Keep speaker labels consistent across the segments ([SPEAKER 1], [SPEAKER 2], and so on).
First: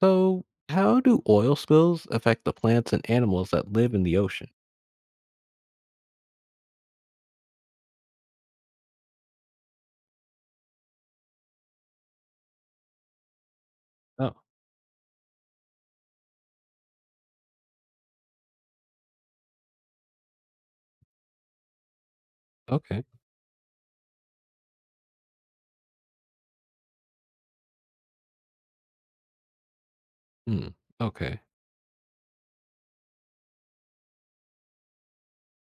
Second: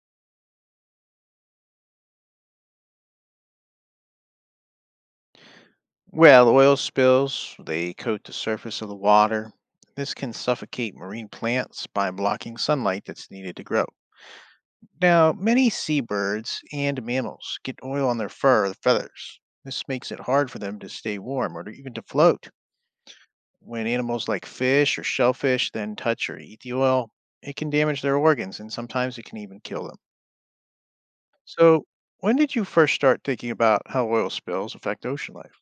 [SPEAKER 1] So, how do oil spills affect the plants and animals that live in the ocean?
[SPEAKER 2] Well, oil spills, they coat the surface of the water. This can suffocate marine plants by blocking sunlight that's needed to grow.
[SPEAKER 1] Oh,
[SPEAKER 2] Now, many seabirds and mammals get oil on their fur or feathers. This makes it hard for them to stay warm or to even to float.
[SPEAKER 1] okay.
[SPEAKER 2] When animals like fish or shellfish then touch or eat the oil, it can damage their organs and sometimes it can even kill them.
[SPEAKER 1] Hmm. Okay.
[SPEAKER 2] So, when did you first start thinking about how oil spills affect ocean life?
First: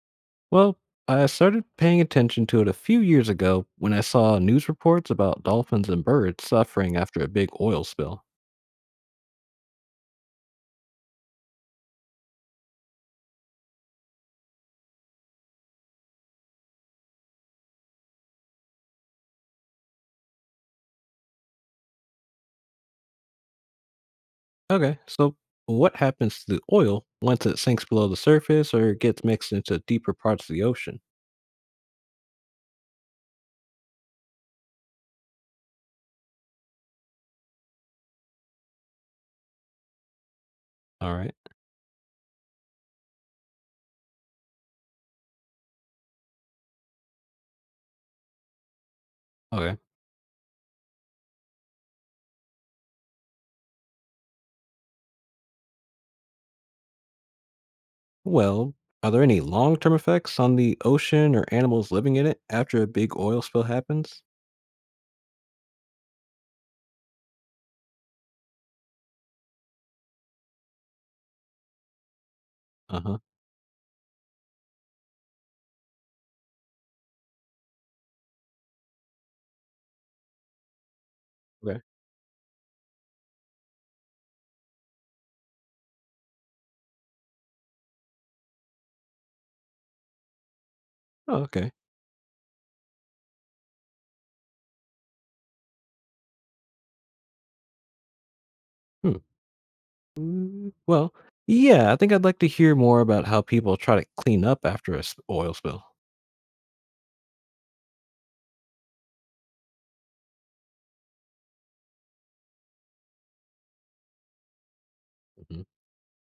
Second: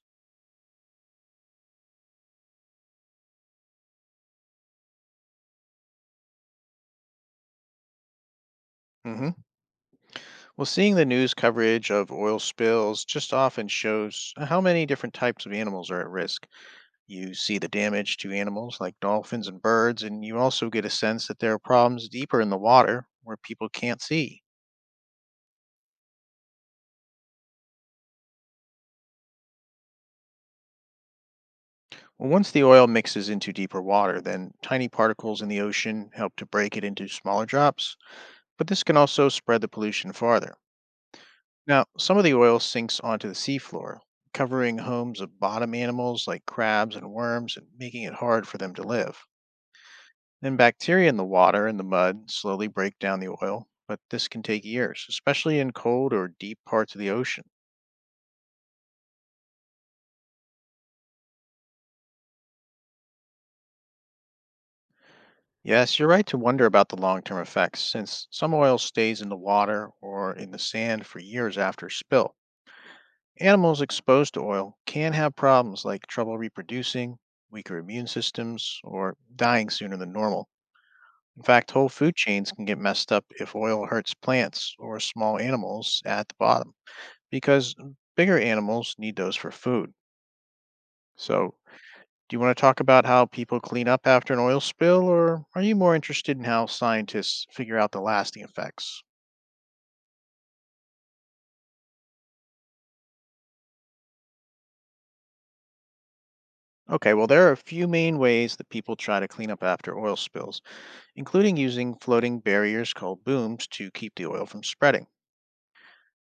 [SPEAKER 1] Well, I started paying attention to it a few years ago when I saw news reports about dolphins and birds suffering after a big oil spill.
[SPEAKER 2] hmm Well, seeing the news coverage of oil spills just often shows how many different types of animals are at risk. You see the damage to animals like dolphins and birds, and you also get a sense that there are problems deeper in the water where people can't see.
[SPEAKER 1] Okay. So, what happens to the oil once it sinks below the surface or gets mixed into deeper parts of the ocean?
[SPEAKER 2] Well, once the oil mixes into deeper water, then tiny particles in the ocean help to break it into smaller drops, but this can also spread the pollution farther.
[SPEAKER 1] All right.
[SPEAKER 2] Now, some of the oil sinks onto the seafloor, covering homes of bottom animals like crabs and worms and making it hard for them to live.
[SPEAKER 1] Okay.
[SPEAKER 2] Then bacteria in the water and the mud slowly break down the oil, but this can take years, especially in cold or deep parts of the ocean.
[SPEAKER 1] Well, are there any long term effects on the ocean or animals living in it after a big oil spill happens?
[SPEAKER 2] Yes, you're right to wonder about the long term effects, since some oil stays in the water or in the sand for years after spill.
[SPEAKER 1] Uh huh.
[SPEAKER 2] Animals exposed to oil can have problems like trouble reproducing, weaker immune systems, or dying sooner than normal. In fact,
[SPEAKER 1] Okay.
[SPEAKER 2] whole food chains can get messed up if oil hurts plants or small animals at the bottom. Because bigger animals need those for food.
[SPEAKER 1] Oh,
[SPEAKER 2] So,
[SPEAKER 1] okay.
[SPEAKER 2] do you want to talk about how people clean up after an oil spill, or are you more interested in how scientists figure out the lasting effects?
[SPEAKER 1] Hmm. Well, yeah, I think I'd like to hear more about how people try to clean up after oil spill.
[SPEAKER 2] Okay, well, there are a few main ways that people try to clean up after oil spills, including using floating barriers called booms to keep the oil from spreading.
[SPEAKER 1] Hmm.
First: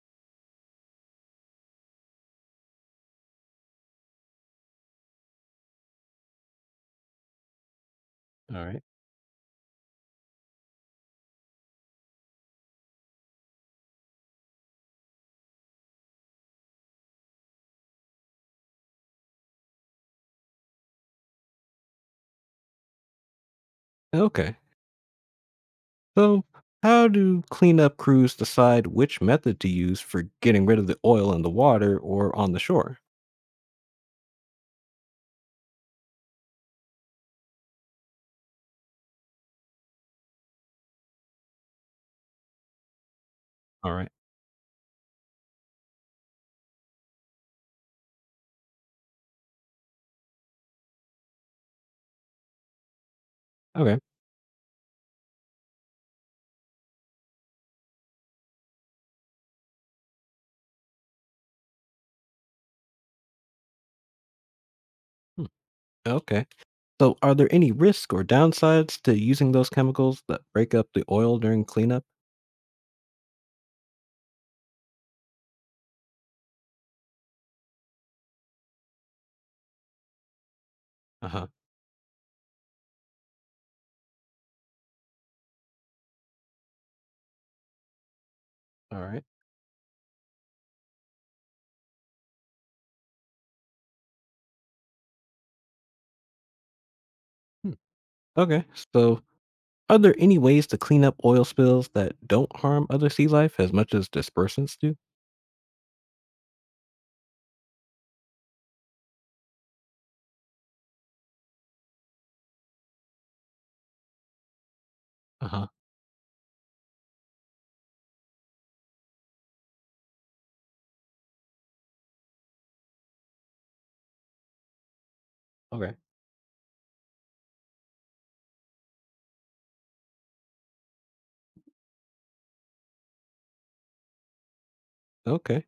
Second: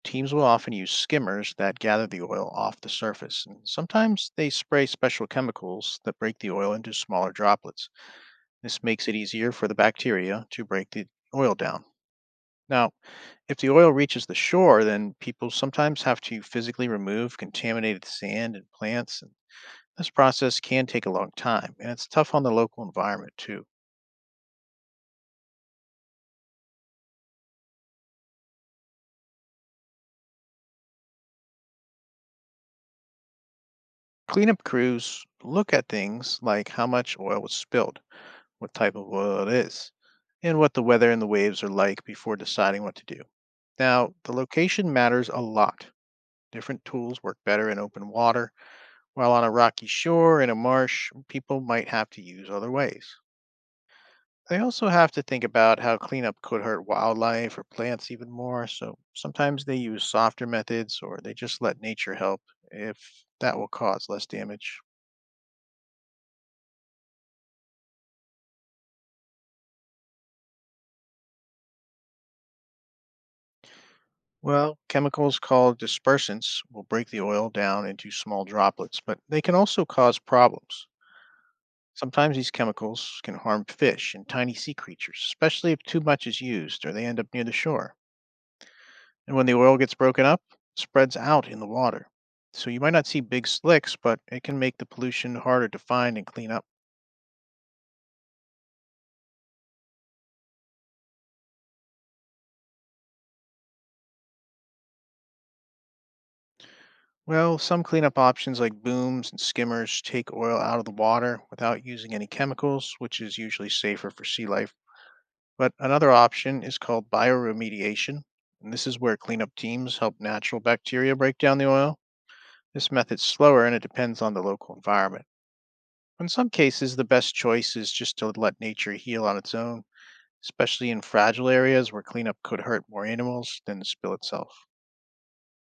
[SPEAKER 2] Teams will often use skimmers that gather the oil off the surface, and sometimes they spray special chemicals that break the oil into smaller droplets.
[SPEAKER 1] All
[SPEAKER 2] This
[SPEAKER 1] right.
[SPEAKER 2] makes it easier for the bacteria to break the oil down. Now, if the oil reaches the shore, then people sometimes have to physically remove contaminated sand and plants, and this process can take a long time, and it's tough on the local environment too.
[SPEAKER 1] Okay. So, how do cleanup crews decide which method to use for getting rid of the oil in the water or on the shore?
[SPEAKER 2] Cleanup crews look at things like how much oil was spilled, what type of oil it is, and what the weather and the waves are like before deciding what to do.
[SPEAKER 1] All right.
[SPEAKER 2] Now, the location matters a lot. Different tools work better in open water, while on a rocky shore in a marsh, people might have to use other ways.
[SPEAKER 1] Okay.
[SPEAKER 2] They also have to think about how cleanup could hurt wildlife or plants even more, so sometimes they use softer methods or they just let nature help if that will cause less damage.
[SPEAKER 1] Hmm. Okay. So, are there any risks or downsides to using those chemicals that break up the oil during cleanup?
[SPEAKER 2] Well, chemicals called dispersants will break the oil down into small droplets, but they can also cause problems.
[SPEAKER 1] Uh huh.
[SPEAKER 2] Sometimes these chemicals can harm fish and tiny sea creatures, especially if too much is used or they end up near the shore.
[SPEAKER 1] All right.
[SPEAKER 2] And when the oil gets broken up, spreads out in the water. So you might not see big slicks, but it can make the pollution harder to find and clean up.
[SPEAKER 1] Hmm. Okay. So, are there any ways to clean up oil spills that don't harm other sea life as much as dispersants do?
[SPEAKER 2] Well, some cleanup options like booms and skimmers take oil out of the water without using any chemicals, which is usually safer for sea life.
[SPEAKER 1] Uh huh.
[SPEAKER 2] But another option is called bioremediation, and this is where cleanup teams help natural bacteria break down the oil. This method's slower and it depends on the local environment.
[SPEAKER 1] Okay.
[SPEAKER 2] In some cases, the best choice is just to let nature heal on its own especially in fragile areas where cleanup could hurt more animals than the spill itself.
[SPEAKER 1] Okay.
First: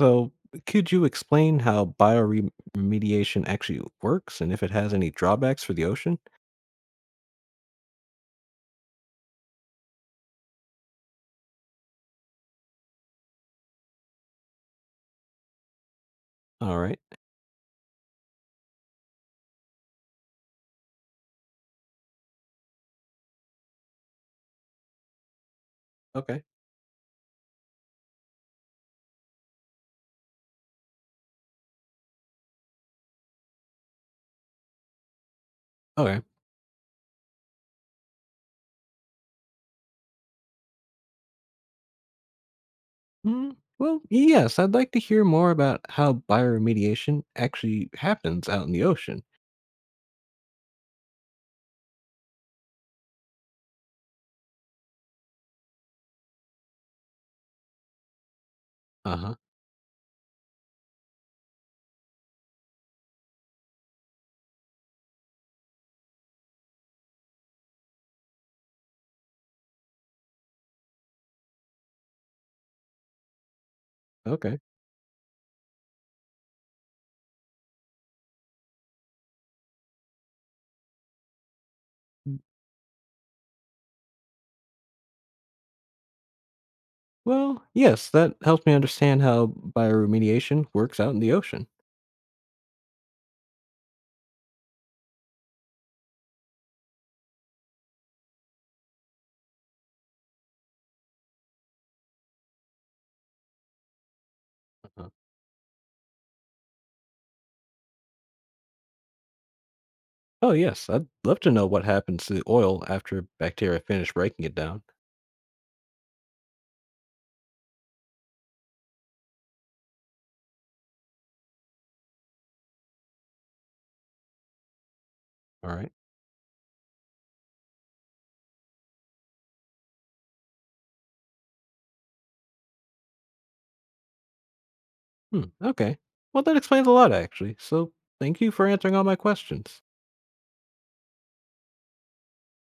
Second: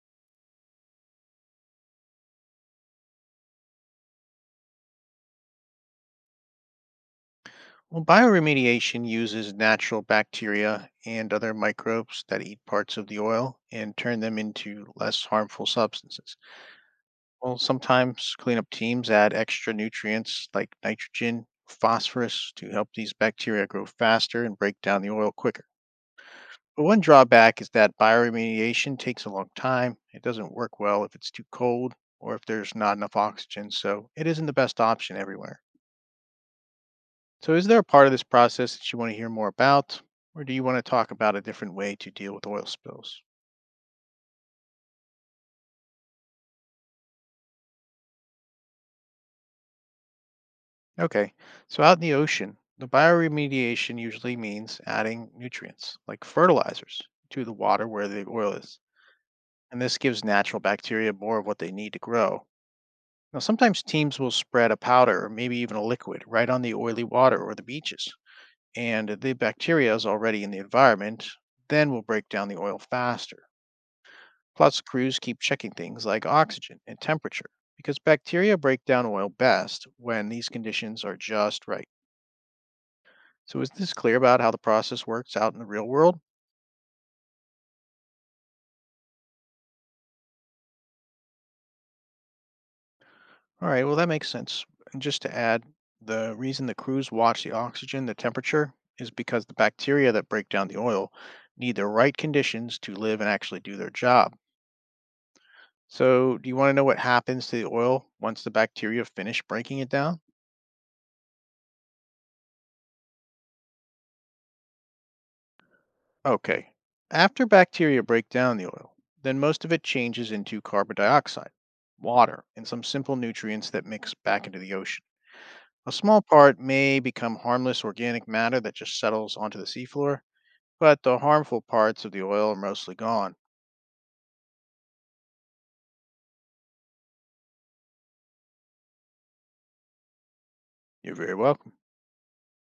[SPEAKER 1] So, could you explain how bioremediation actually works and if it has any drawbacks for the ocean?
[SPEAKER 2] Well, bioremediation uses natural bacteria and other microbes that eat parts of the oil and turn them into less harmful substances.
[SPEAKER 1] All right.
[SPEAKER 2] Well, sometimes cleanup teams add extra nutrients like nitrogen, phosphorus to help these bacteria grow faster and break down the oil quicker.
[SPEAKER 1] Okay.
[SPEAKER 2] One drawback is that bioremediation takes a long time. It doesn't work well if it's too cold or if there's not enough oxygen, so it isn't the best option everywhere.
[SPEAKER 1] Okay.
[SPEAKER 2] So, is there a part of this process that you want to hear more about, or do you want to talk about a different way to deal with oil spills?
[SPEAKER 1] Well, yes, I'd like to hear more about how bioremediation actually happens out in the ocean.
[SPEAKER 2] Okay, so out in the ocean, the bioremediation usually means adding nutrients like fertilizers to the water where the oil is,
[SPEAKER 1] Uh huh.
[SPEAKER 2] and this gives natural bacteria more of what they need to grow. Now, sometimes teams will spread a powder or maybe even a liquid right on the oily water or the beaches, and the bacteria is already in the environment, then will break down the oil faster.
[SPEAKER 1] Okay.
[SPEAKER 2] Plus, crews keep checking things like oxygen and temperature because bacteria break down oil best when these conditions are just right. So, is this clear about how the process works out in the real world?
[SPEAKER 1] Well, yes, that helps me understand how bioremediation works out in the ocean.
[SPEAKER 2] All right, well, that makes sense. And just to add, the reason the crews watch the oxygen, the temperature, is because the bacteria that break down the oil need the right conditions to live and actually do their job.
[SPEAKER 1] Uh-huh.
[SPEAKER 2] So, do you want to know what happens to the oil once the bacteria finish breaking it down?
[SPEAKER 1] Oh, yes. I'd love to know what happens to the oil after bacteria finish breaking it down.
[SPEAKER 2] Okay. After bacteria break down the oil, then most of it changes into carbon dioxide, water, and some simple nutrients that mix back into the ocean.
[SPEAKER 1] All right.
[SPEAKER 2] A small part may become harmless organic matter that just settles onto the seafloor, but the harmful parts of the oil are mostly gone.
[SPEAKER 1] Hmm. Okay. Well, that explains a lot, actually. So thank you for answering all my questions.
[SPEAKER 2] You're very welcome.